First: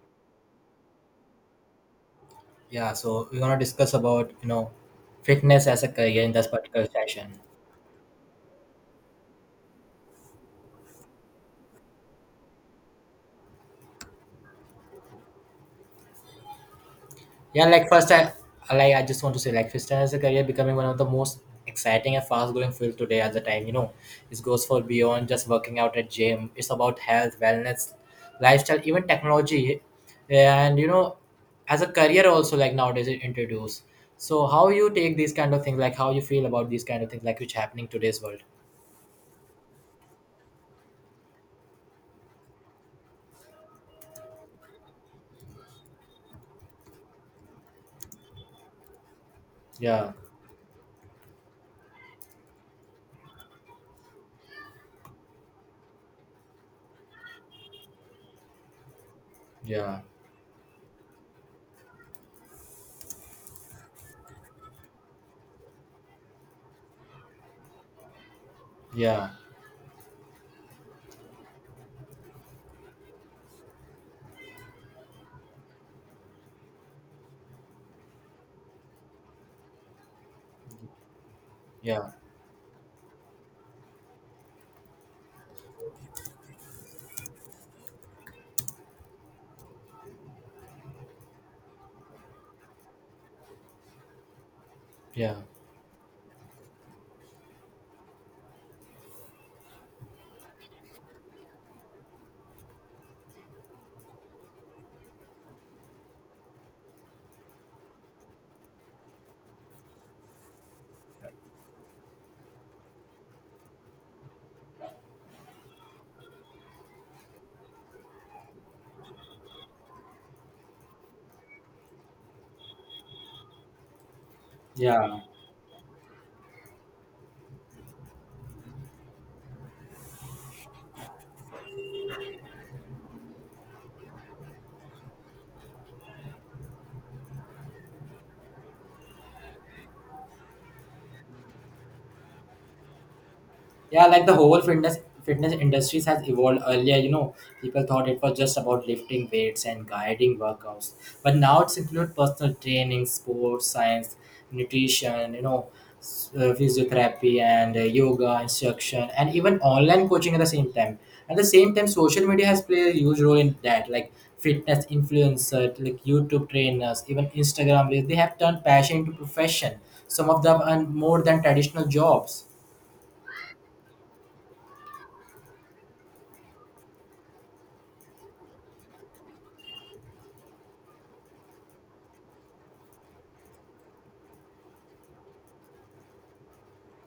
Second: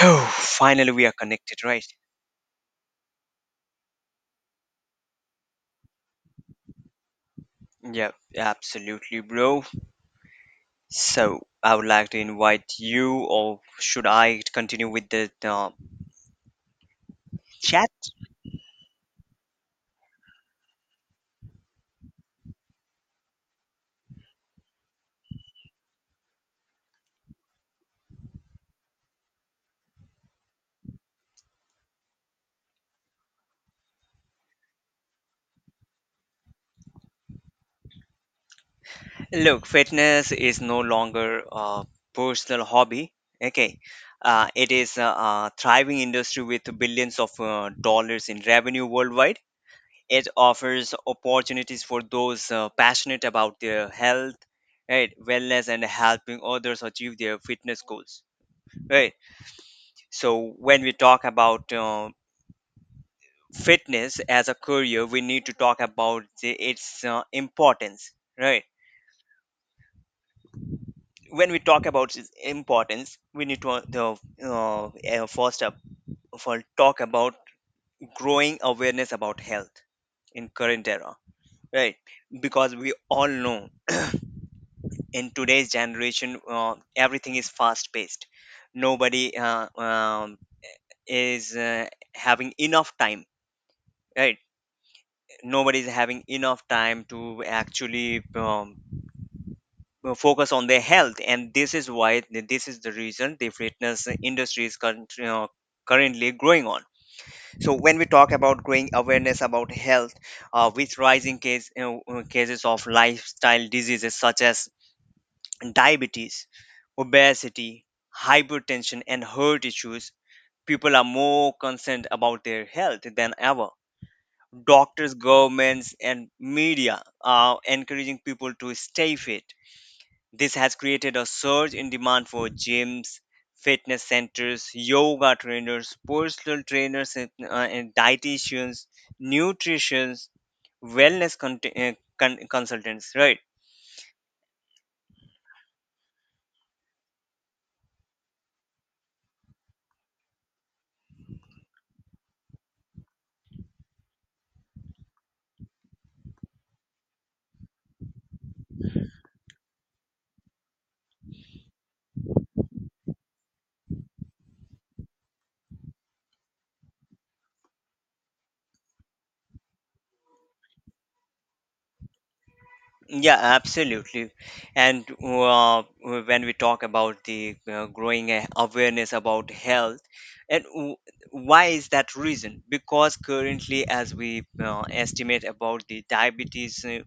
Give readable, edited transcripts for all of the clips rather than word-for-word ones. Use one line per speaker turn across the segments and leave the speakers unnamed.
Oh, finally we are connected, right?
Yeah, so we're gonna discuss about you know fitness as a career in this particular session.
Yeah, absolutely, bro. So I would like to invite you, or should I continue with the
Yeah, like
chat?
first I like I just want to say like fitness as a career becoming one of the most exciting and fast growing field today at the time. You know, it goes for beyond just working out at gym. It's about health, wellness, lifestyle, even technology, and you know, as a career also like nowadays it introduced. So how you take these kind of things, like how you feel about these kind of things, like which happening today's world.
Look, fitness is no longer a personal hobby. Okay, it is a thriving industry with billions of dollars in revenue worldwide.
Yeah,
It offers opportunities for those passionate about their health, right, wellness, and helping others achieve their fitness goals. Right.
yeah,
So when we talk about fitness as a career, we need to talk about its importance, right?
yeah,
When we talk about its importance, we need to first up of all talk about growing awareness about health in current era, right?
yeah,
Because we all know in today's generation, everything is fast paced. Nobody is having enough time, right?
yeah.
Nobody's having enough time to actually focus on their health, and this is why this is the reason the fitness industry is currently growing on. So when we talk about growing awareness about health, with rising cases of lifestyle diseases such as diabetes, obesity, hypertension, and heart issues, people are more concerned about their health than ever. Doctors,
Yeah,
governments, and media are encouraging people to stay fit. This has created a surge in demand for gyms, fitness centers, yoga trainers, personal trainers, and dietitians, nutritionists, wellness con- uh, consultants, right?
yeah, like the whole fitness industries has evolved earlier. You know, people thought it was just about lifting weights and guiding workouts, but now it's include personal training, sports science, nutrition. You know, physiotherapy and yoga instruction, and even online coaching at the same time. At the same time, social media has played a huge role in that. Like fitness influencers, like YouTube trainers, even Instagram reels, they have turned passion into profession. Some of them earn more than traditional jobs.
Yeah, absolutely. And when we talk about the growing awareness about health, and w- why is that reason? Because currently, as we estimate about the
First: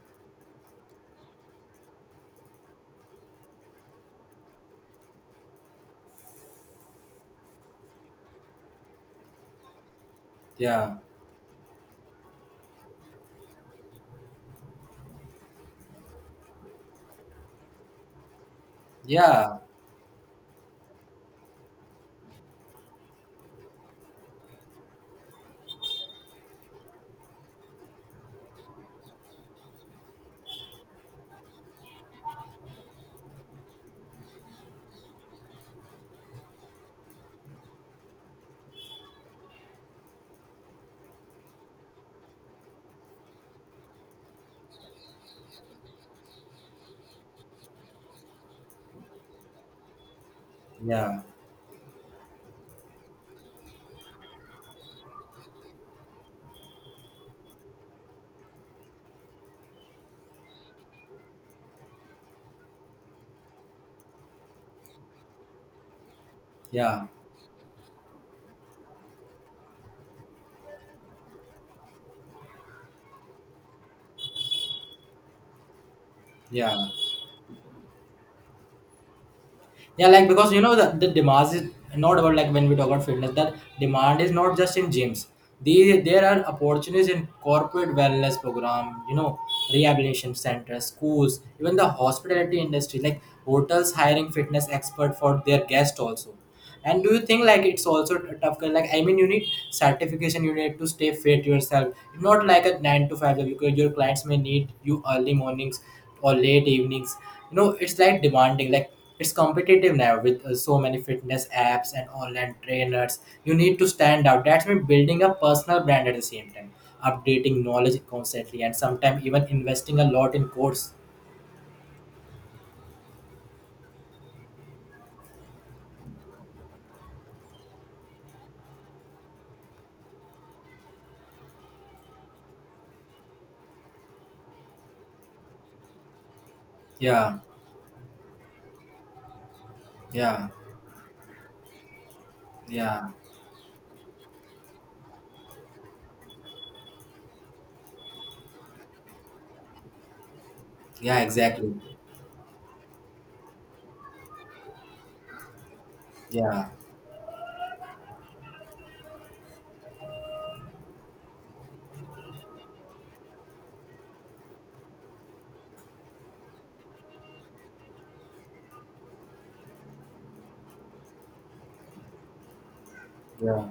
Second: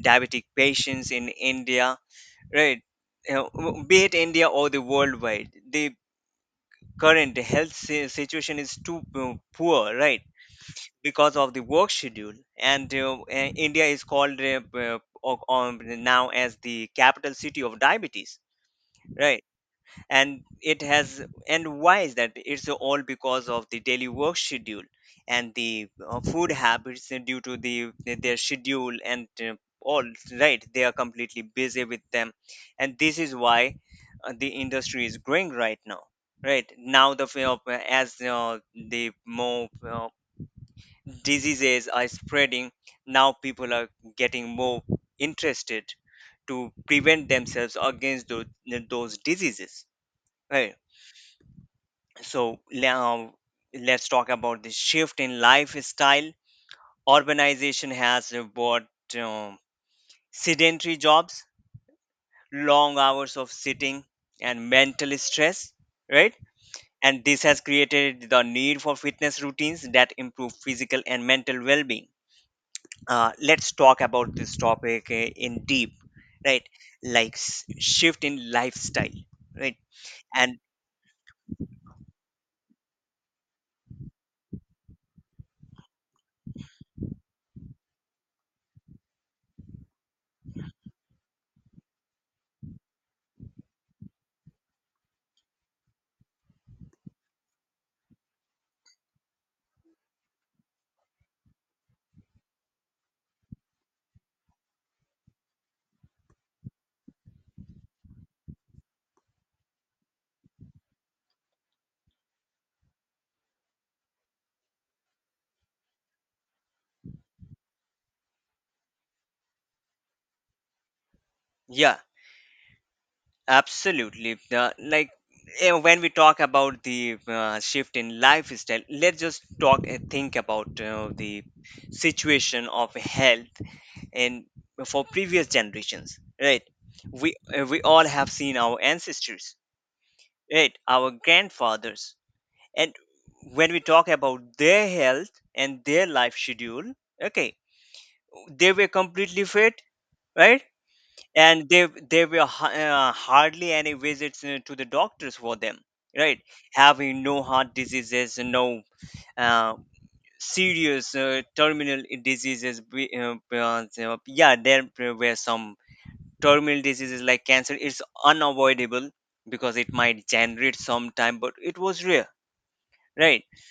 diabetic patients in India, right? Be it India or the worldwide, the current health situation is too poor, right?
Yeah.
Because of the work schedule, and india is called uh, now as the capital city of diabetes, right.
Yeah,
And it has, and why is that? It's all because of the daily work schedule and the food habits due to the their schedule, and all right, they are completely busy with them, and this is why the industry is growing right now, right. Now the f- as the more diseases are spreading, now people are getting more interested to prevent themselves against those diseases, right.
yeah,
So now let's talk about the shift in lifestyle. Urbanization has brought um, sedentary jobs, long hours of sitting, and mental stress, right.
yeah,
And this has created the need for fitness routines that improve physical and mental well-being. Let's talk about this topic in deep, right.
yeah,
Like shift in lifestyle, right.
yeah. Like because
And
you know the demand is not about like when we talk about fitness. That demand is not just in gyms. These there are opportunities in corporate wellness program. You know, rehabilitation centers, schools, even the hospitality industry. Like hotels hiring fitness expert for their guest also. And do you think like it's also a tough? Like I mean, you need certification. You need to stay fit yourself. It's not like a nine to five job because your clients may need you early mornings or late evenings. You know, it's like demanding. Like it's competitive now with so many fitness apps and online trainers. You need to stand out. That's me building a personal brand at the same time, updating knowledge constantly, and sometimes even investing a lot in course.
yeah, absolutely. Like when we talk about the shift in lifestyle, let's just talk think about the situation of health and for previous generations, right.
Yeah,
We all have seen our ancestors,
yeah,
right, our grandfathers. And
yeah,
when we talk about their health and their life schedule, okay, they were completely fit, right.
yeah.
And
Exactly.
they there were hardly any visits to the doctors for them, right.
Yeah,
Having no heart diseases, no uh, serious terminal diseases, so, yeah, there were some terminal diseases like cancer, it's unavoidable because it might generate some time, but it was rare, right.
yeah,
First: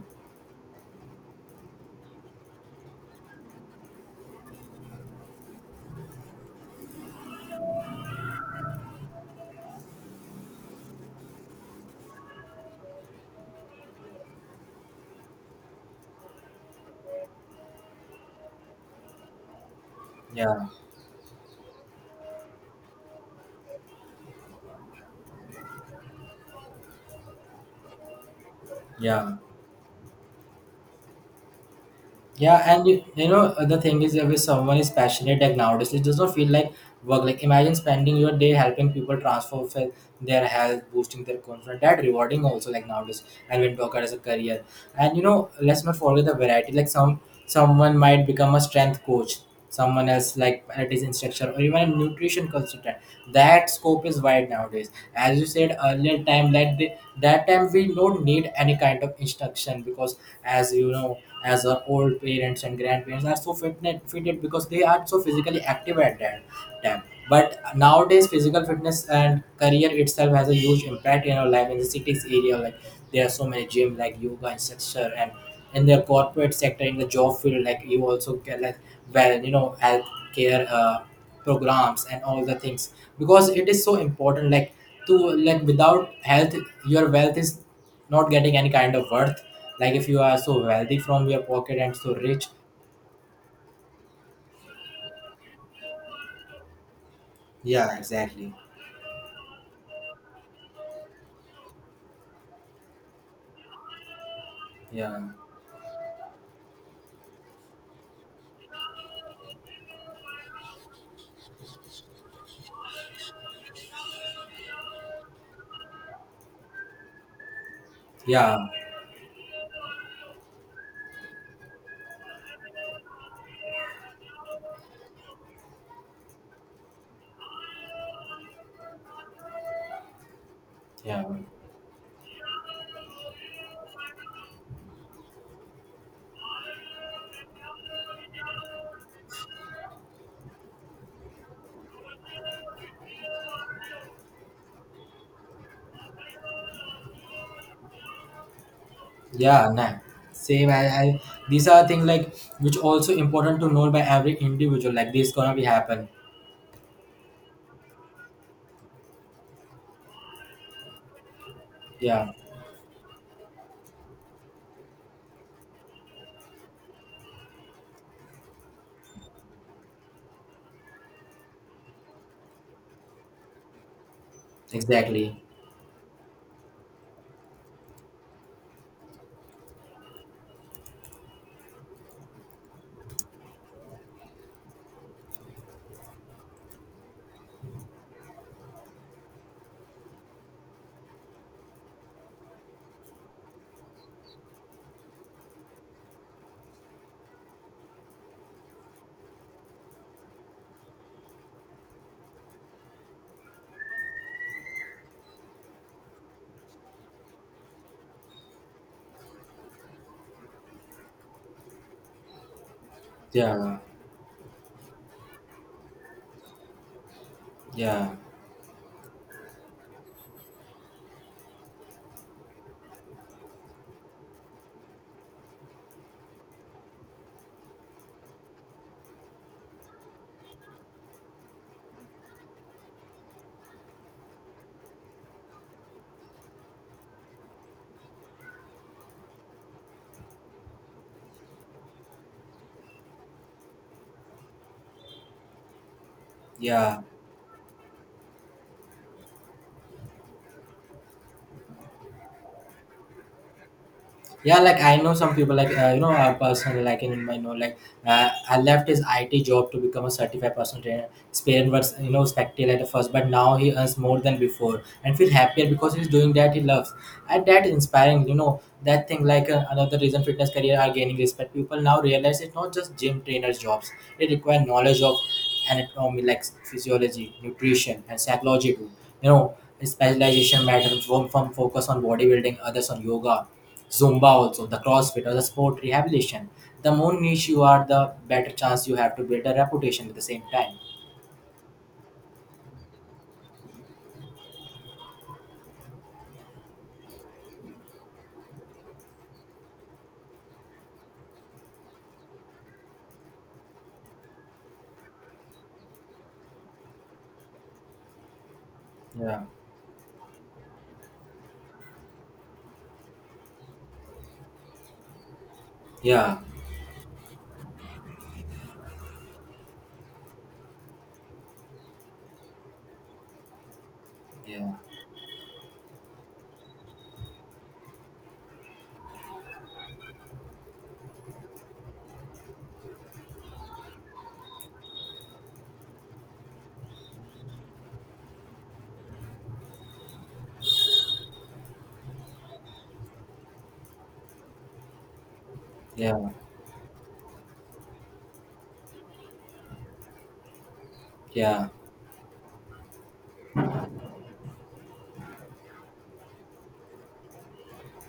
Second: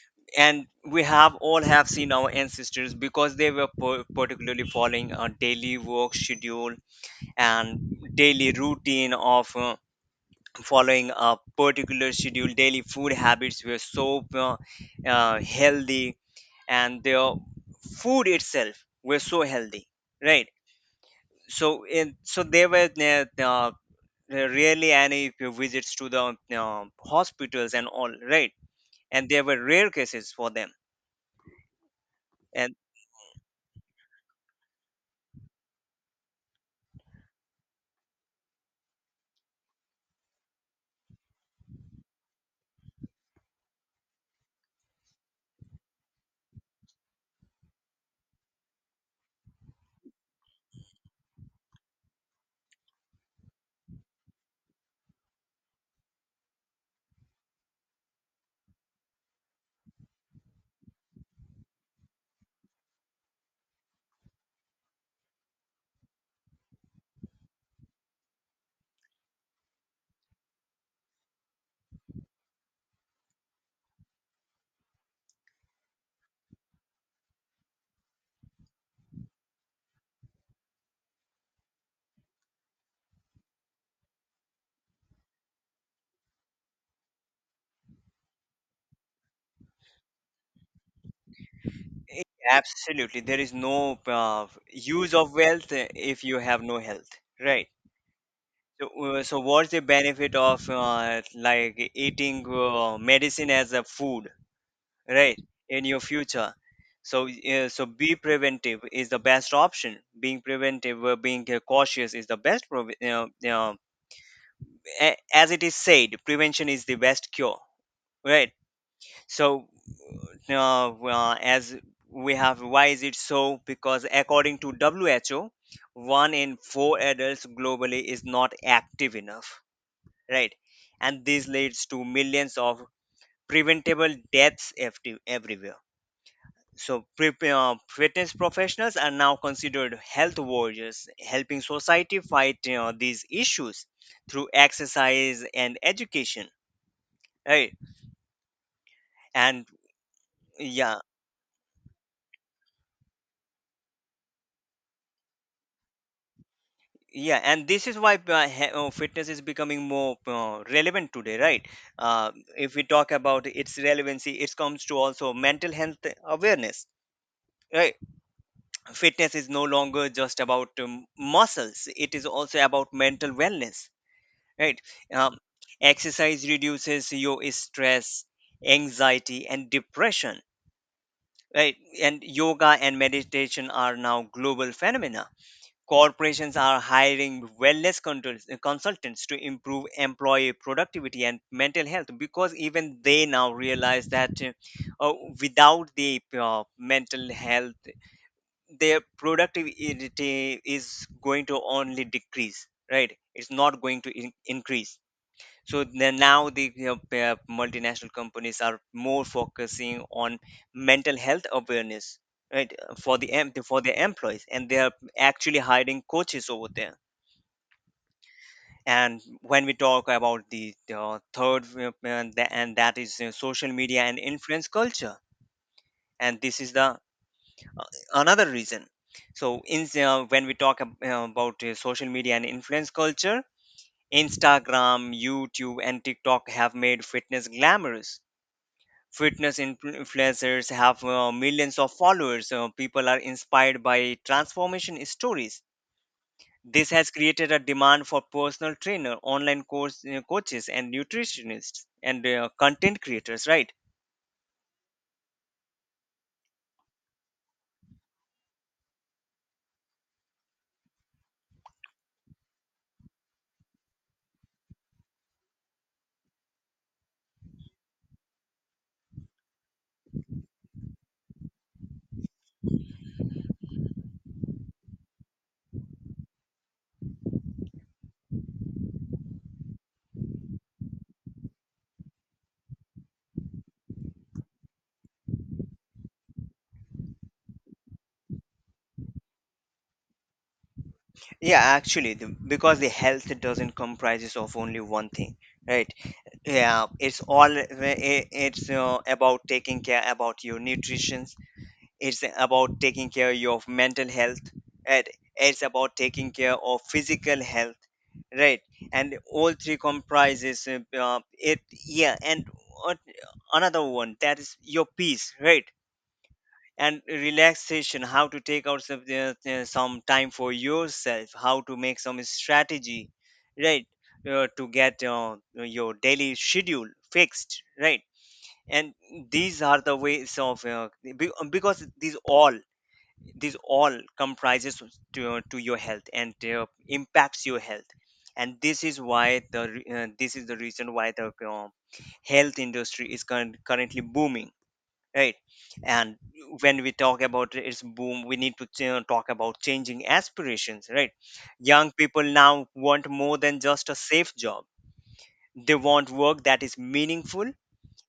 And we have all have seen our ancestors because they were particularly following a daily work schedule, and daily routine of following a particular schedule, daily food habits were so healthy, and their food itself were so healthy, right.
yeah,
So there were rarely any visits to the hospitals and all, right. And
yeah.
there were rare cases for them
Yeah,
and.
and you know the thing is if someone is passionate like nowadays, it doesn't feel like work. Like imagine spending your day helping people transform their health, boosting their confidence. That rewarding also like nowadays. And when talk about as a career, and you know let's not forget the variety. Like some someone might become a strength coach, someone else like a instructor or even a nutrition consultant, that scope is wide nowadays as you said earlier time like the, that time we don't need any kind of instruction because as you know as our old parents and grandparents are so fitness fitted because they are so physically active at that time, but nowadays physical fitness and career itself has a huge impact in our life in the cities area. Like there are so many gym like yoga instructor, and in the corporate sector in the job field like you also get like well you know health care programs and all the things, because it is so important like to like without health your wealth is not getting any kind of worth, like if you are so wealthy from your pocket and so
Eh,
rich.
Absolutely. There is no use of wealth, if you have no health, right?
Yeah, exactly.
So, so what's the benefit of like eating medicine as a food,
Yeah,
right, in your future? So, so be preventive is the best option. Being preventive, being cautious is the best. As it is said, prevention is the best cure, right?
yeah,
So, as we have, why is it so? Because according to WHO, one in four adults globally is not active enough, right.
yeah,
And this leads to millions of preventable everywhere. So fitness professionals are now considered health warriors, helping society fight you these issues through exercise and education, right. And
yeah, nah. Same I,
yeah,
I these are things like which also important to know by every individual, like this gonna be happen.
yeah. And this is why fitness is becoming more relevant today, right.
Yeah,
uh, if we talk about its relevancy, it comes to also mental health awareness, right. Fitness is no longer just about muscles, it is also about mental wellness, right. um,
exactly.
Exercise reduces your stress, anxiety, and depression, right. And yoga and meditation are now global phenomena. Corporations are hiring wellness consultants to improve employee productivity and mental health, because even they now realize that uh, without the mental health, their productivity is going to only decrease, right. It's not going to increase. So then now, multinational companies are more focusing on mental health awareness, right,
Yeah.
for their employees, and they are actually hiring coaches over there.
Yeah,
And when we talk about the third, and that is social media and influence culture, and this is the another reason. So in when we about social media and influence culture, Instagram, YouTube, and TikTok have made fitness glamorous. Fitness influencers have millions of followers. People are inspired by transformation stories. This
yeah,
has created a demand for personal trainer, online course coaches, and nutritionists, and content creators, right?
yeah. Like I know some people, like you know, a person like in my know, like I left his IT job to become a certified personal trainer. Spain was you know spectacle at first, but now he earns more than before and feel happier because he's doing that he loves. And that inspiring, you know, that thing like another reason fitness career are gaining respect. People now realize it's not just gym trainers jobs. It requires knowledge of anatomy, like physiology, nutrition, and psychology too. You know, specialization matters. One from focus on bodybuilding, others on yoga, Zumba also, the CrossFit or the sport rehabilitation, the more niche you are, the better chance you have to build a reputation at the same time.
Yeah, actually, because the health doesn't comprises of only one thing, right? Yeah, it's all it's about taking care about your nutrition, it's about taking care of your mental health, and it's about taking care of physical health, right. And
Yeah,
all three comprises it. Yeah. And what, another one, that is your peace, right,
yeah,
and relaxation, how to take out some time for yourself, how to make some strategy, right, to
yeah,
get your daily schedule fixed, right. And these are the ways of because these all, these all comprises to your health, and impacts your health. And this is why this is the reason why the health industry is currently booming, right. And
yeah,
when we talk about its boom, we need to talk about changing aspirations, right.
yeah,
Young people now want more than just a safe job. They want work that is meaningful,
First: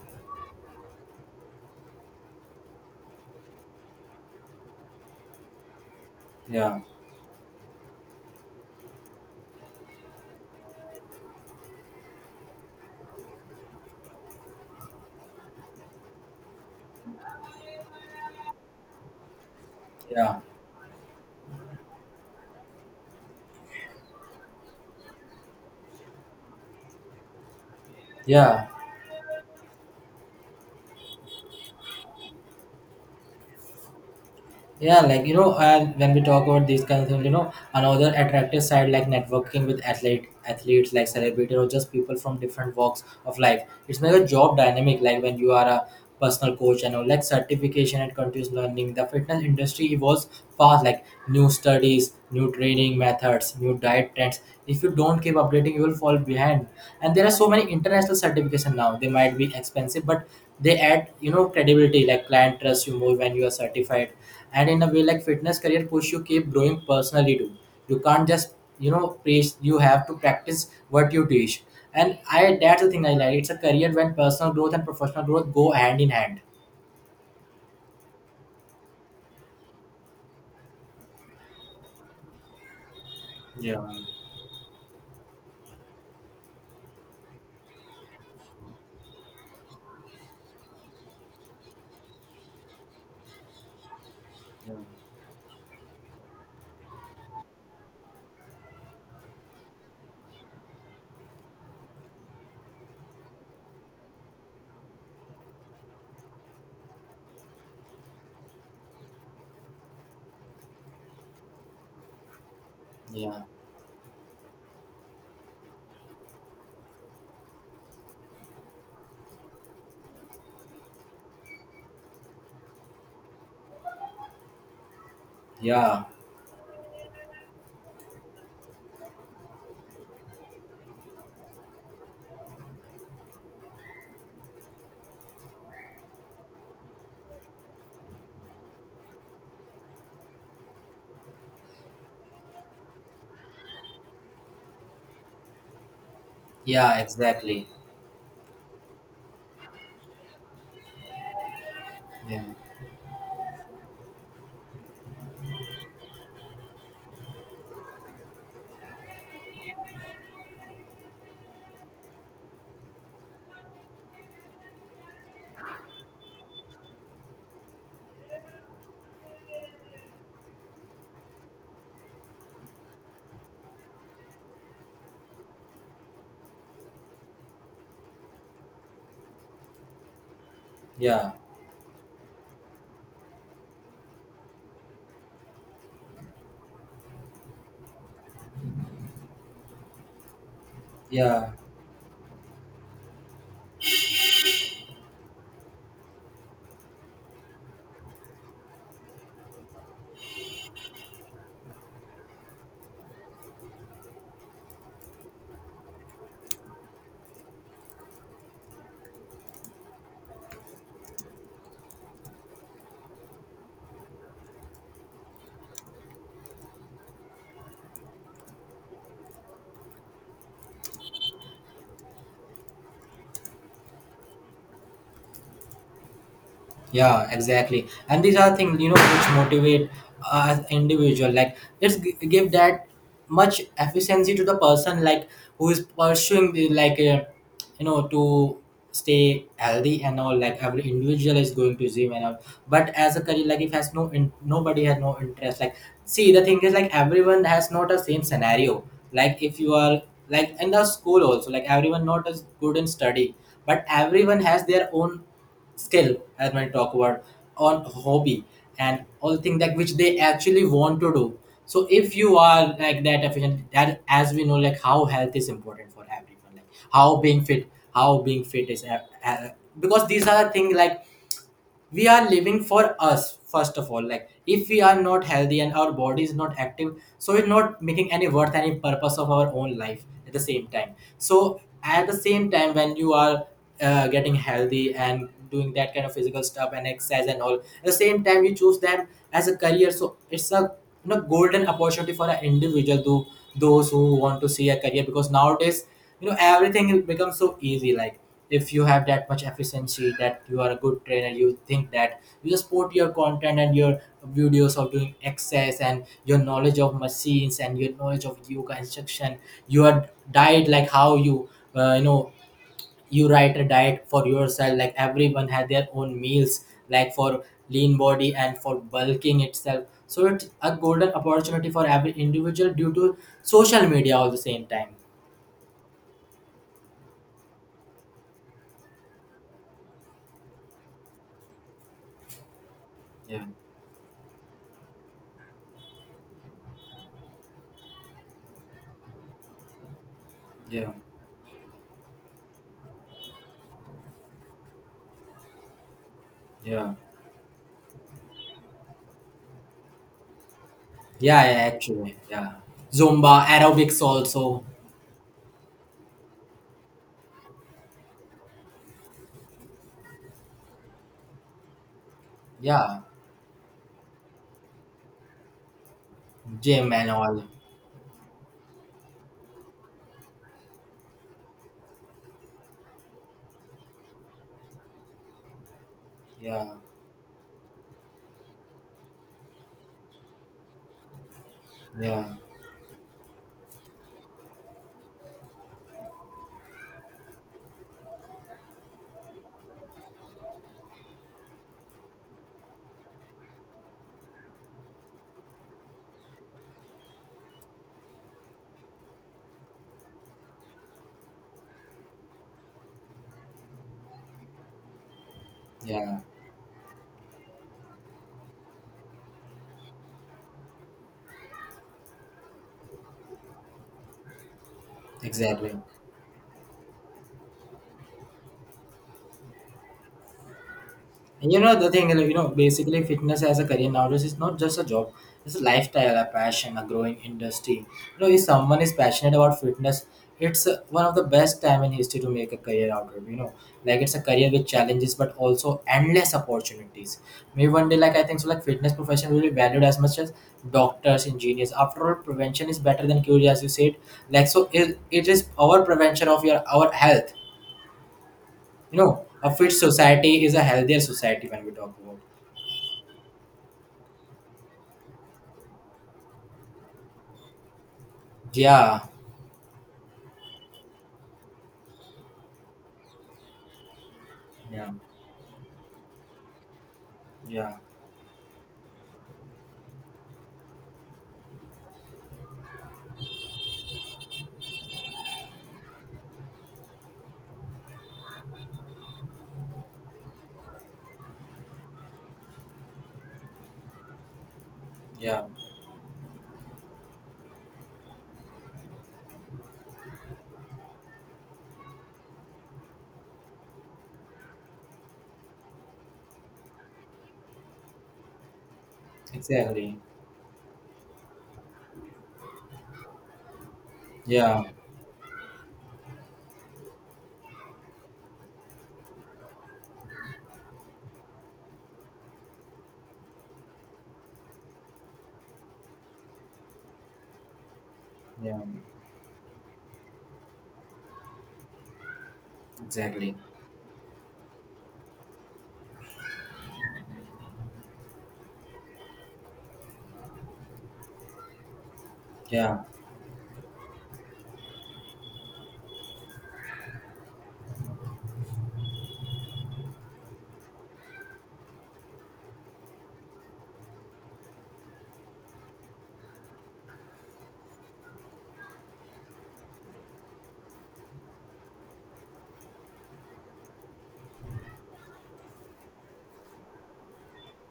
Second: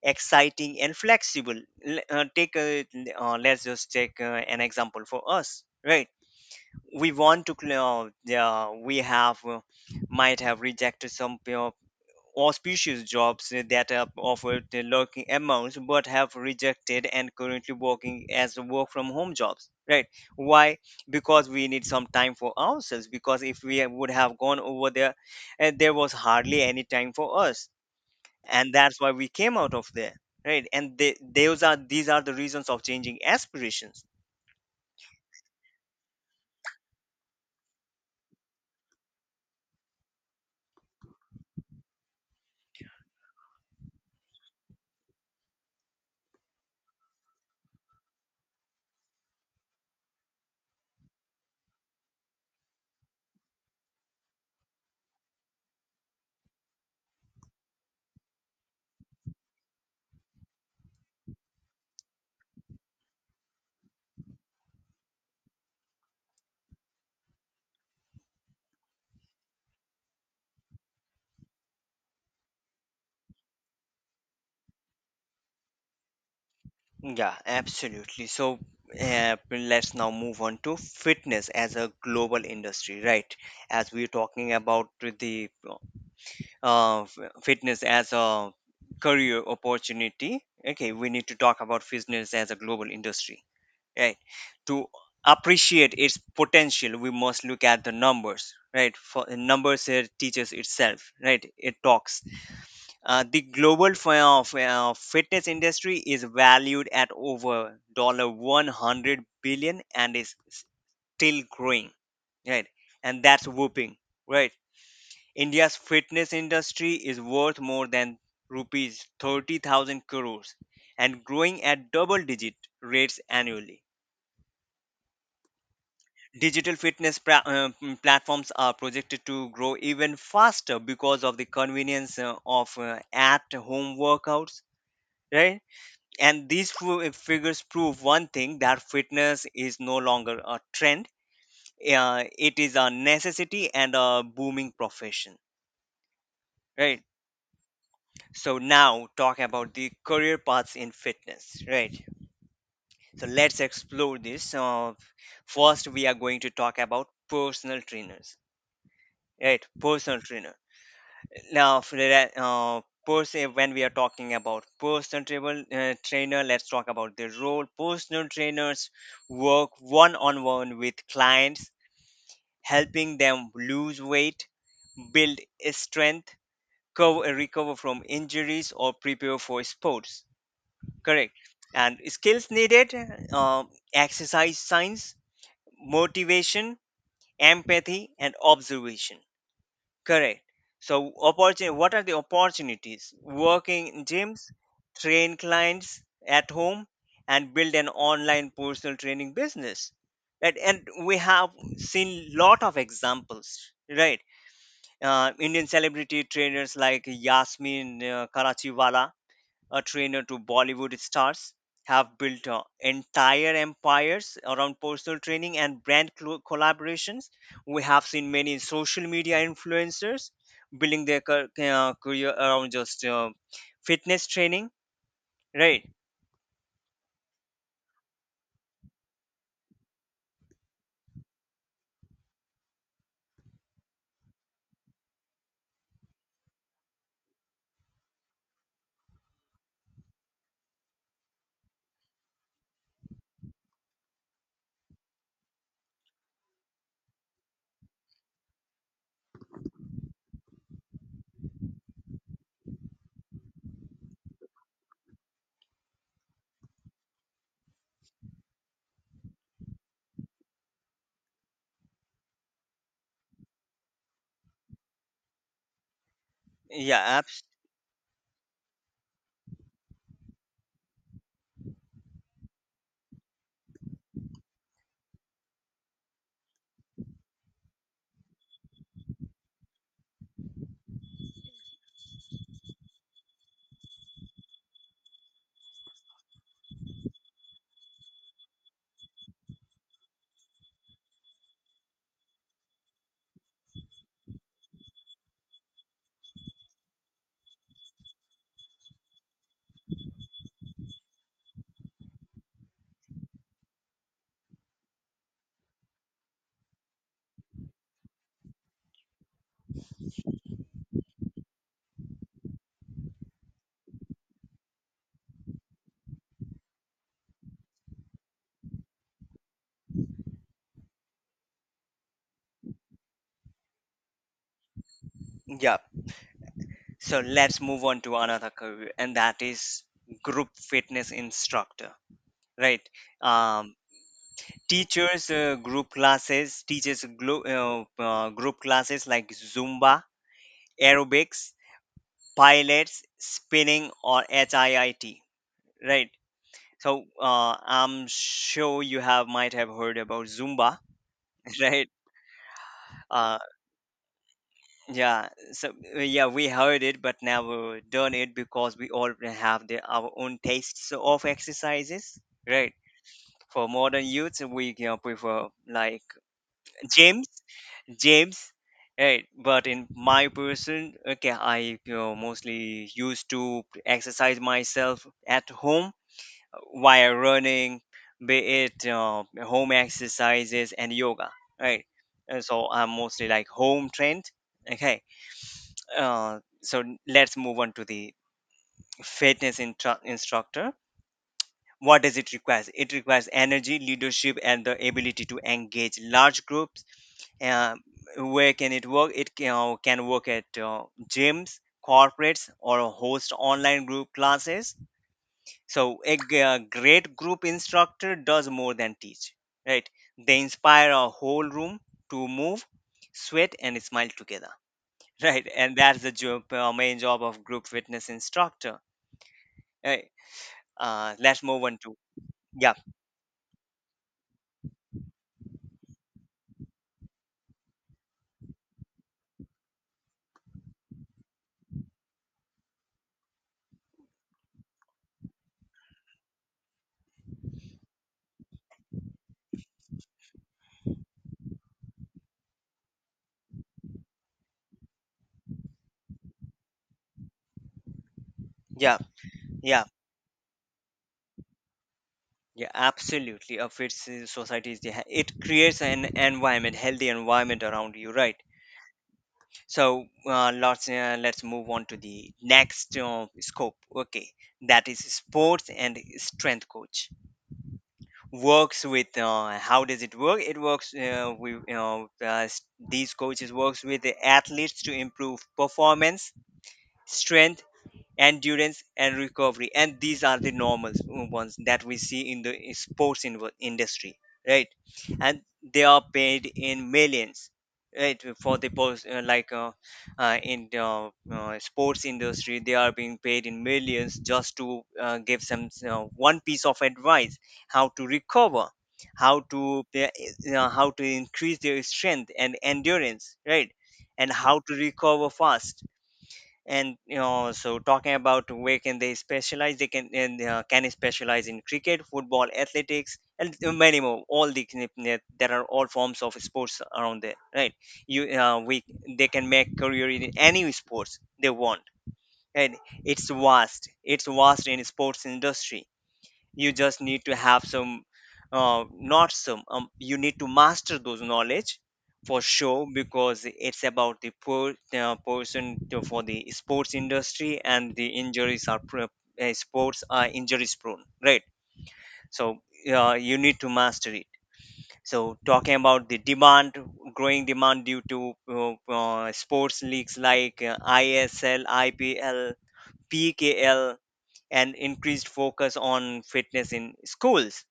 exciting, and flexible. Let's just take an example for us, right.
yeah,
we want to cl- Yeah, we have might have rejected some, you auspicious jobs that have offered the lurking amounts, but have rejected, and currently working as work from home jobs, right.
yeah,
Why? Because we need some time for ourselves, because if we would have gone over there, and there was hardly any time for us,
yeah.
and that's why we came out of there, right. And those are, these are the reasons of changing aspirations.
Yeah, like you know, and when we talk about these kinds of things, you know, another attractive side like networking with athletes like celebrities or just people from different walks of life. It's like a job dynamic, like when you are a personal coach and all like certification and continuous learning. The fitness industry evolves fast, like new studies, new training methods, new diet trends. If you don't keep updating, you will fall behind. And there are so many international certification now. They might be expensive, but they add, you know, credibility, like client trusts you more when you are certified, and in a way like fitness career push you keep growing personally too. You can't just you know preach, you have to practice what you teach. And I that's the thing I like, it's a career when personal growth and professional growth go hand in hand.
Yeah, absolutely. So let's now move on to fitness as a global industry, right?
Yeah,
As we're talking about the uh, f- fitness as a career opportunity, okay, we need to talk about fitness as a global industry, right? To
yeah,
appreciate its potential, we must look at the numbers, right? For numbers here teaches itself, right? It talks the global fitness industry is valued at over $100 billion and is still growing, right? And
yeah,
that's whooping, right? India's fitness industry is worth more than rupees 30,000 crores and growing at double digit rates annually.
yeah,
Digital fitness platforms are projected to grow even faster because of the convenience of at home workouts, right? And these figures prove one thing, that fitness is no longer a trend. It is a necessity and a booming profession,
yeah,
right.
exactly.
So now talk about the career paths in fitness, right.
Yeah,
So let's explore this. First, we are going to talk about personal trainers, right. Personal trainer. Now, for that, person, when we are talking about personal trainer, let's talk about the role. Personal trainers work one on one with clients, helping them lose weight, build strength, recover from injuries, or prepare for sports.
yeah,
Correct. And skills needed, uh, exercise science, motivation, empathy, and observation. Correct. So,
yeah,
opportunity. What are the opportunities? Working in gyms, train clients at home, and build an online personal training business. Right, and we have seen lot of examples. Right, Indian celebrity trainers like Yasmin Karachiwala, a trainer to Bollywood stars, have built entire empires around personal training and brand collaborations. We have seen many social media influencers building their career around just fitness training, right?
yeah, exactly. And these are things you know which motivate us individual, like let's give that much efficiency to the person like who is pursuing the like you know to stay healthy and all, like every individual is going to gym and all, but as a career like if has no in, nobody has no interest like see the thing is like everyone has not a same scenario, like if you are like in the school also like everyone not as good in study, but everyone has their own skill as when I talk about on hobby and all thing that which they actually want to do. So if you are like that efficient, that as we know, like how health is important for everyone, like
Yeah, apps.
how being fit is because these are the things like we are living for us first of all, like if we are not healthy and our body is not active so we're not making any worth any purpose of our own life at the same time. So at the same time when you are getting healthy and doing that kind of physical stuff and exercise and all at the same time you choose that as a career, so it's a you know golden opportunity for an individual, to those who want to see a career because nowadays you know everything will become so easy. Like if you have that much efficiency that you are a good trainer, you think that you just put your content and your videos of doing exercise and your knowledge of machines and your knowledge of yoga instruction, your diet, like how you you know you write a diet for yourself, like everyone had their own meals, like for lean body and for bulking itself. So it's a golden opportunity for every individual due to social media all the same time.
Yeah. So let's move on to another career, and that is group fitness instructor, right?
Yeah,
Um, Teachers group classes, teaches group classes like zumba,
yeah.
aerobics, pilots, spinning, or HIIT, right?
Yeah.
So I'm sure you have might have heard about Zumba,
Yeah, yeah,
right?
actually. Yeah.
Uh,
Zumba, aerobics also.
yeah. So yeah, we heard it, but never done it because we all have our own tastes of exercises, right?
Yeah.
For modern youths, we, you know, prefer like
Gym and
gyms,
all.
gyms, right? But in my person, okay, I, you know, mostly used to exercise myself at home
Yeah.
via running, be it home exercises and yoga, right?
Yeah.
And so I'm mostly like home trained. Okay, so let's move on to the fitness instructor. What does it require? It requires energy, leadership, and the ability to engage large groups. Uh, where can it work? It can work at gyms, corporates, or host online group classes. So a,
Yeah.
a great group instructor does more than teach, right? They inspire a whole room to move, sweat, and smile together, right?
Exactly.
And that's the job, main job of group fitness instructor. Right? Let's
And you
move
know
on
the
to
thing, like, you know,
yeah,
basically fitness as a career nowadays is not just a job; it's a lifestyle, a passion, a growing industry. You know, if someone is passionate about fitness, it's one of the best time in history to make a career out of. You know, like it's a career with challenges, but also endless opportunities. Maybe one day, like I think so, like fitness profession will be valued as much as doctors, engineers. After all, prevention is better than cure, as you said. Like so, it is our prevention of your our health. You
yeah,
know, a fit
yeah,
society is a healthier society when we talk about.
yeah. Absolutely, a fit s- society is the, ha- it creates an environment, healthy environment around you, right?
Yeah,
So let's move on to the next scope. Okay, that
yeah,
is sports and strength coach.
yeah,
Works with, how does it work? It works, we you know s- these coaches works with the athletes to improve performance, strength, endurance, and recovery. And these are the normal ones that we see in the sports industry, right? And
yeah,
they are paid in millions, right, for the post, like in the sports industry. They are being paid in millions just to give some, one piece of advice: how to recover, how to,
exactly.
how to increase their strength and endurance, right, and how
Yeah,
to recover fast. And you know, so talking about where can they specialize, they can specialize in cricket, football, athletics, and many more. All the, there are all forms of sports around there, right? you
yeah,
we They can make career in any sports they want. And it's
exactly.
vast, it's vast in sports industry. You just need to have some, not some you need to master those knowledge for
Yeah,
sure, because it's about the person to, for the sports industry, and the injuries are sports are injuries prone, right? So you need to master it. So talking about the demand: growing demand due to sports leagues like isl ipl pkl, and increased focus on fitness in schools.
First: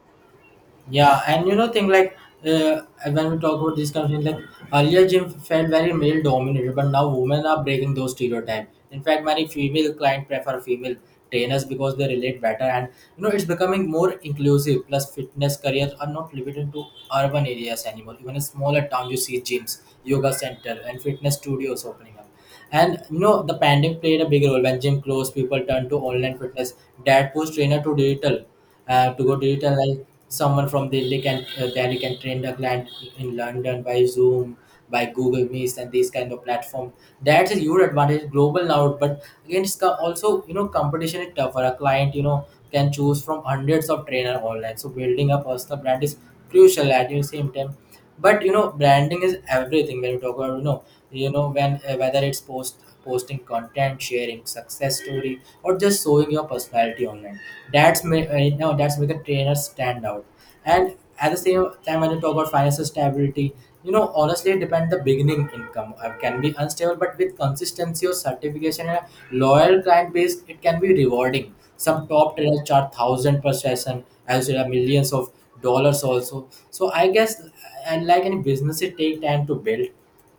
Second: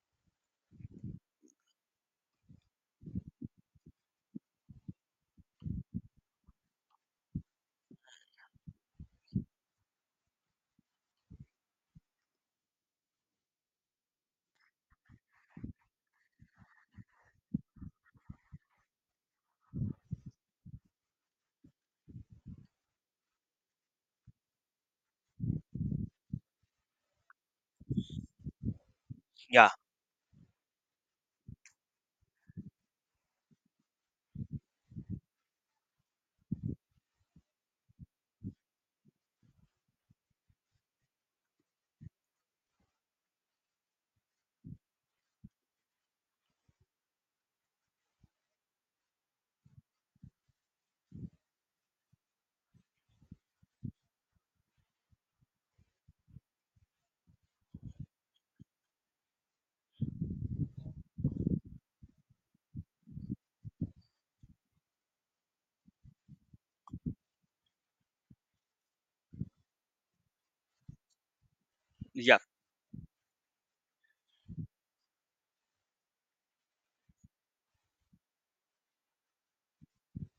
yeah. And you know, thing like uh, when we talk about this kind of thing, like earlier gym felt very male dominated, but now women are breaking those stereotypes. In fact, many female clients prefer female trainers because they relate better, and you know, it's becoming more inclusive. Plus, fitness careers are not limited to urban areas anymore. Even in smaller towns, you see gyms, yoga center, and fitness studios opening up. And you know, the pandemic played a big role when gym closed, people turned to online fitness. That pushed trainer to digital, to go
Yeah,
digital. Like someone from Delhi can train the client in London by Zoom, by Google Meets, and these kind of platform. That's a huge advantage, global now. But again, it's also you know, competition is tougher. A client, you know, can choose from hundreds of trainer online. So building a personal brand is crucial. At the same time, but branding is everything when you talk about, you know when whether it's posting content, sharing success story, or just showing your personality online, that's ma- you know that's make a trainer stand out. And at the same time, when you talk about financial stability, honestly, it depends. The beginning income can be unstable, but with consistency or certification and a loyal client base, it can be rewarding. Some top
yeah,
trainers charge thousand per session, as there are millions of dollars also. So I guess. And like any business, it take time to build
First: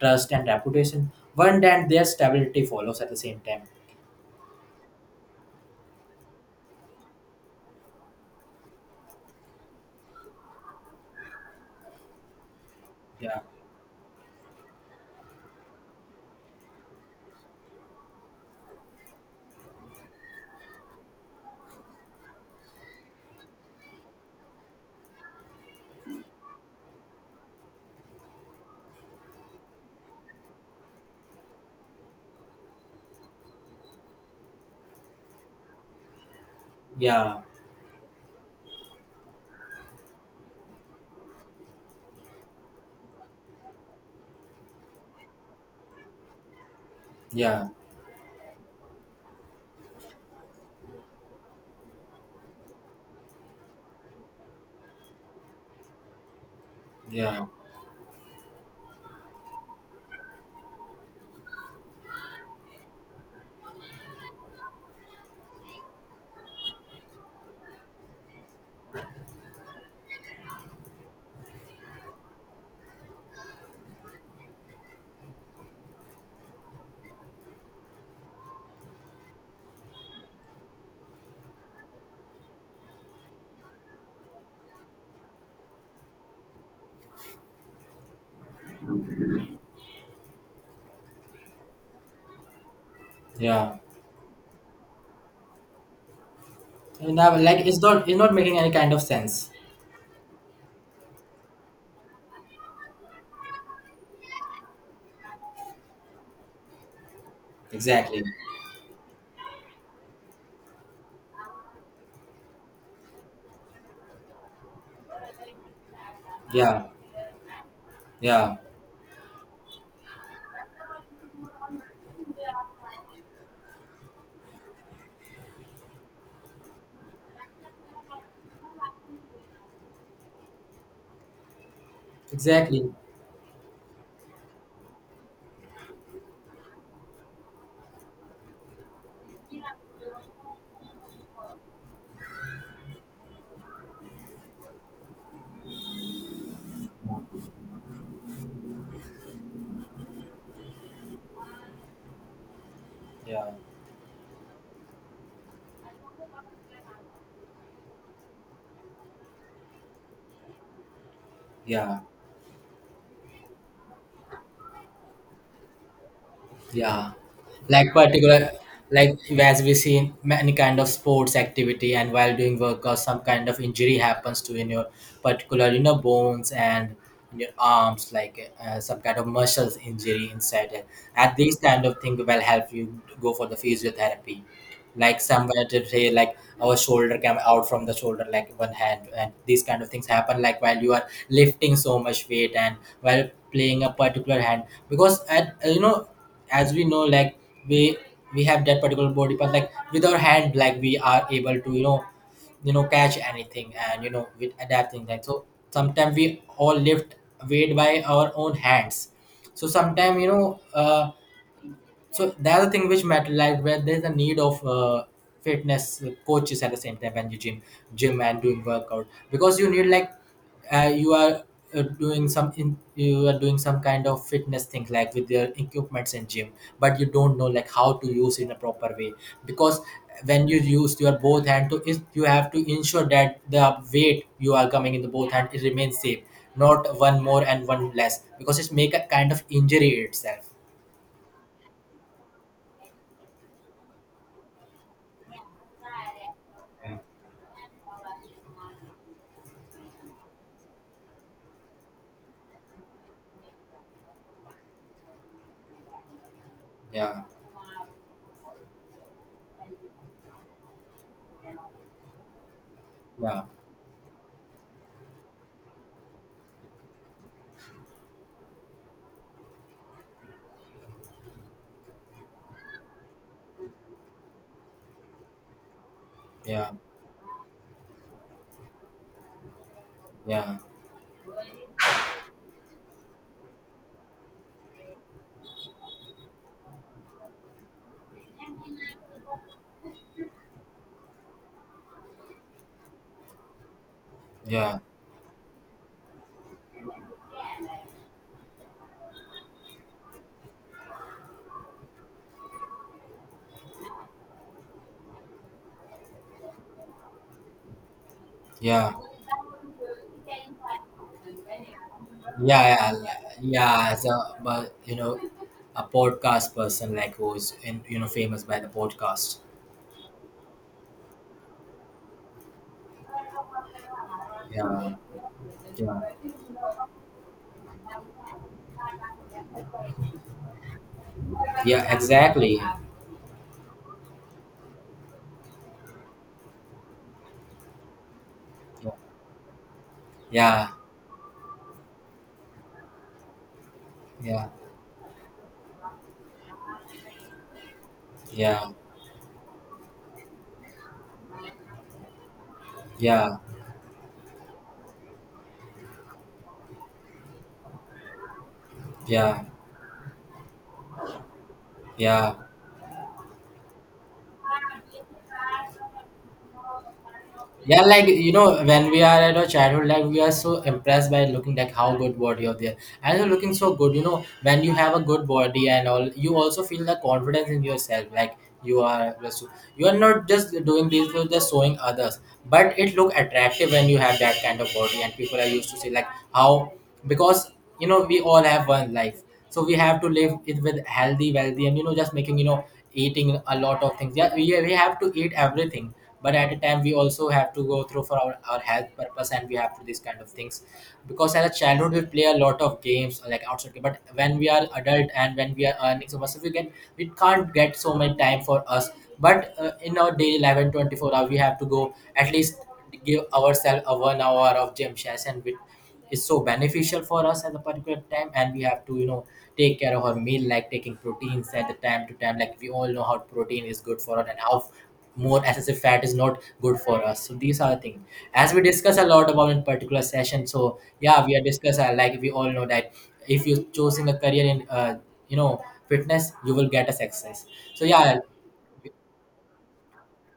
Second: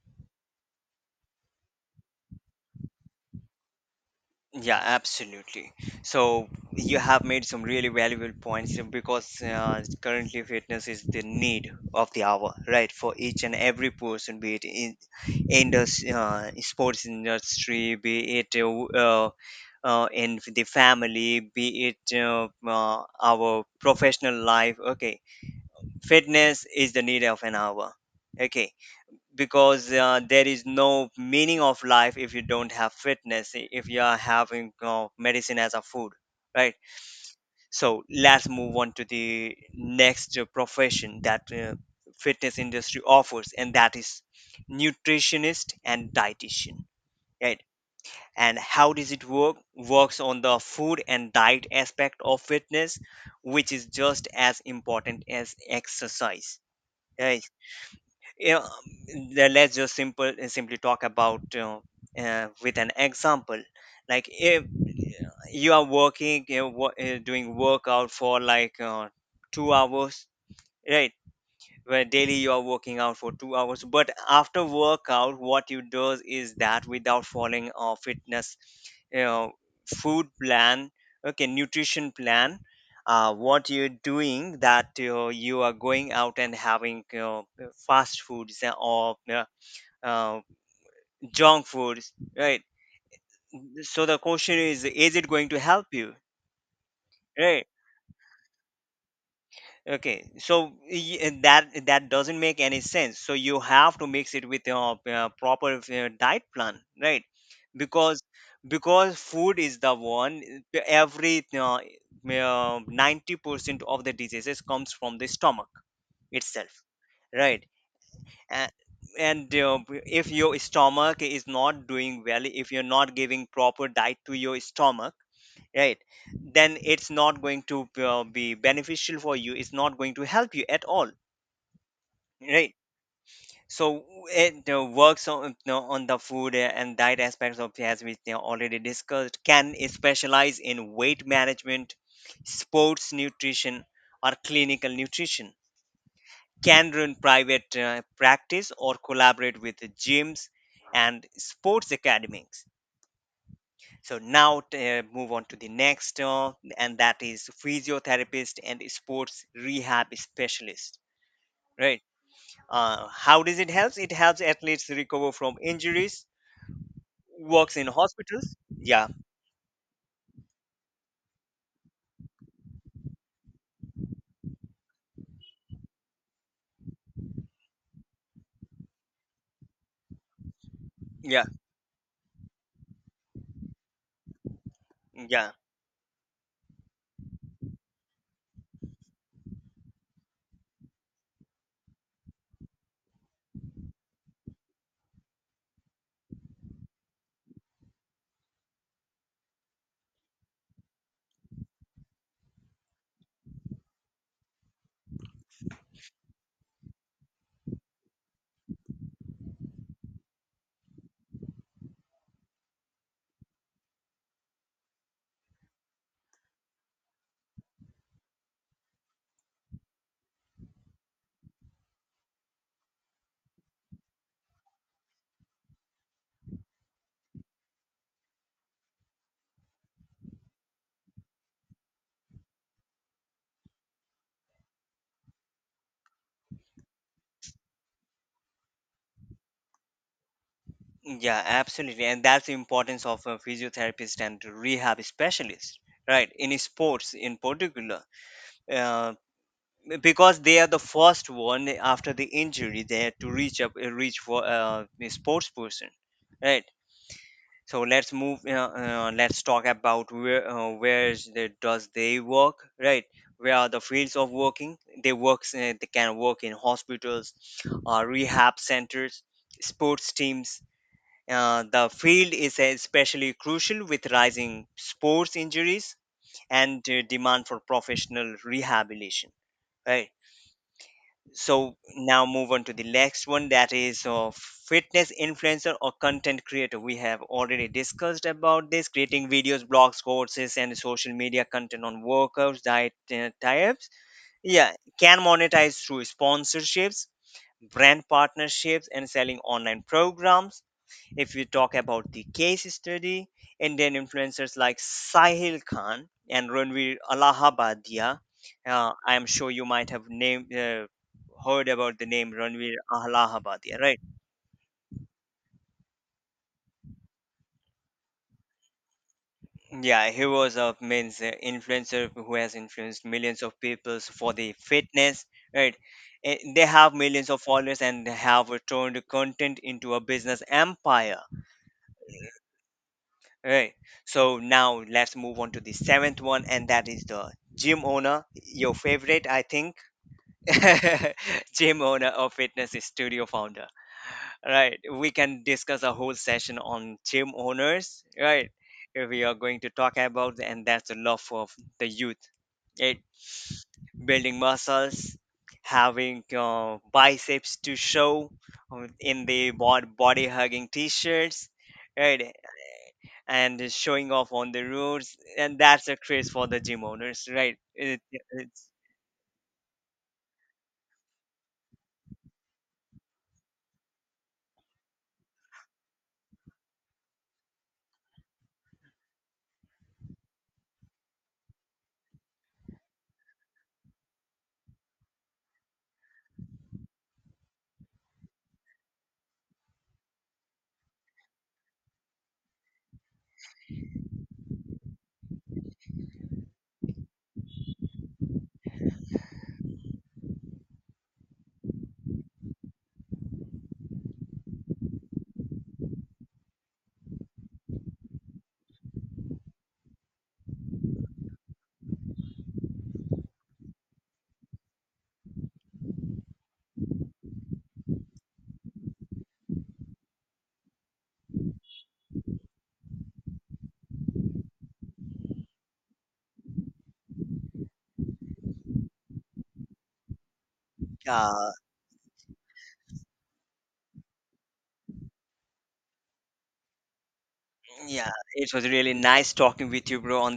trust and reputation, one then their stability follows. At the same time,
yeah, absolutely. So you have made some really valuable points, because currently fitness is the need of the hour, right? For
yeah,
each and every person, be it in the sports industry, be it, in the family, be it, our professional life. Okay, fitness is the need of an hour. Okay, because there is no meaning of life if you don't have fitness, if you are having medicine as a food, right?
yeah,
So let's move on to the next profession that fitness industry offers, and that is nutritionist and dietitian, right.
yeah,
And how does it work? Works on the food and diet aspect of fitness, which is just as important as exercise,
yeah,
right? Yeah, le- let's just simple simply talk about, you know, with an example. Like if you are working, you know, doing workout for like 2 hours, right, where daily you are working out for 2 hours, but after workout what you do is that without following a fitness, you know, food plan, okay, nutrition plan, what you're doing that, you are going out and having, you know, fast foods or, uh, junk foods, right?
yeah.
So the question is it going to help you,
And now, like,
right?
it's not making any kind of sense.
Okay, so and that, that doesn't make any sense. So you have to mix it with your proper diet plan, right?
Exactly.
Because because food is the one, every 90% of the diseases comes from the stomach itself,
Yeah,
right?
yeah.
And, and if your stomach is not doing well, if you're not giving proper diet to your stomach, right, then it's not going to be beneficial for you, it's not going to help you at all, right?
Exactly.
So it works on, you know, on the food and diet aspects of, as we, you know, already discussed. Can specialize in weight management, sports nutrition, or clinical nutrition. Can run private practice or collaborate with gyms and sports academies.
Yeah,
So now move on to the next, and that is physiotherapist and sports rehab specialist,
yeah.
right. How does it help? It helps athletes recover from injuries,
Yeah,
works in
like particular,
hospitals, yeah.
like as we see in many kind of sports activity, and while doing workout, some kind of injury happens to in your particular, you know, bones and in your arms, like some kind of muscles injury inside. It. At
Yeah,
these kind of thing will help you go for the physiotherapy, like
yeah,
somewhere to say like our shoulder came out from the shoulder, like one hand, and these kind of things happen like while you are lifting so much weight and while playing a particular hand. Because at, you know, as we know, like we we have that particular body part, like with our hand, like we are able to catch anything and, with adapting that. So sometimes we all lift weight by our own hands. So sometimes, so the other thing which matter, like where there's a need of fitness coaches at the same time when you gym and doing workout. Because you need like, uh, you are you are doing some kind of fitness thing like with your equipments in gym, but you don't know like how to use in a proper way. Because when you use your both hand to is, you have to ensure that the weight you are coming in the both hand, it remains same, not one more and one less, because it's make a kind of injury itself.
yeah, absolutely. And that's the importance of a physiotherapist and rehab specialist, right, in sports in particular. uh, because they are the first one after the injury, they to reach for the sports person, right.
Yeah.
So let's move. Let's talk about where, where is the, does they work, right?
Yeah,
Where are the fields of working? They works. They can work in hospitals, rehab centers, sports teams. The field is especially crucial with rising sports injuries
yeah,
and demand for professional rehabilitation. Right.
yeah,
So now move on to the next one, that is fitness influencer or content creator. We have already discussed about this: creating videos, blogs, courses, and social media content on workouts, diet, types, yeah.
yeah,
Can monetize through sponsorships, brand partnerships, and selling online programs. If you talk about the case study, Indian influencers like Sahil Khan and Ranveer Allahabadia,
yeah,
I am sure you might have name, heard about the name
yeah,
Ranveer
yeah,
Allahabadia,
yeah.
right?
As a, but you know, a podcast person, like who's in, famous by the podcast.
Yeah, he was a means influencer who has influenced millions of people for the
Yeah,
fitness, right?
yeah,
They have millions of followers and they have turned content into a business empire.
yeah. Exactly.
Right. So now let's move on to the seventh one, and that is the gym owner, your favorite, I think.
Yeah,
Gym owner or fitness studio founder.
yeah, yeah,
Right. We can discuss a whole session on gym owners. Right.
yeah,
We are going to talk about, and that's the love of the youth. It
yeah,
building muscles, having biceps to show, in
yeah.
the body hugging t-shirts.
Yeah.
Right, and is showing off on the roads, and that's a craze for the gym owners, right?
Yeah, like, you know,
It's,
when we are at our childhood, like we are so impressed by looking like how good body of there, and you're looking so good. You know, when you have a good body and all, you also feel the confidence in yourself. Like you are, you are not just doing this, you're just showing others. But it look attractive when you have that kind of body, and people are used to say like how, because you know we all have one life. So we have to live it with healthy, wealthy, and you know just making, eating a lot of things. Yeah, we have to eat everything, but at a time we also have to go through for our health purpose, and we have to these kind of things. Because as a childhood we play a lot of games like outside game, but when we are adult and when we are earning so much, so we can we can't get so much time for us. But in our daily life and 24 hour we have to go at least give ourselves a 1 hour of gym session, which is so beneficial for us at a particular time. And we have to, you know, take care of our meal, like taking proteins at the time to time, like we all know how protein is good for us and how more excessive fat is not good for us. So these are the things as we discuss a lot about in particular session. So yeah, we are
uh,
discuss like we all know that if you're choosing a career in, you know fitness, you will get a success. So
yeah,
yeah.
it was really nice talking with you, bro, on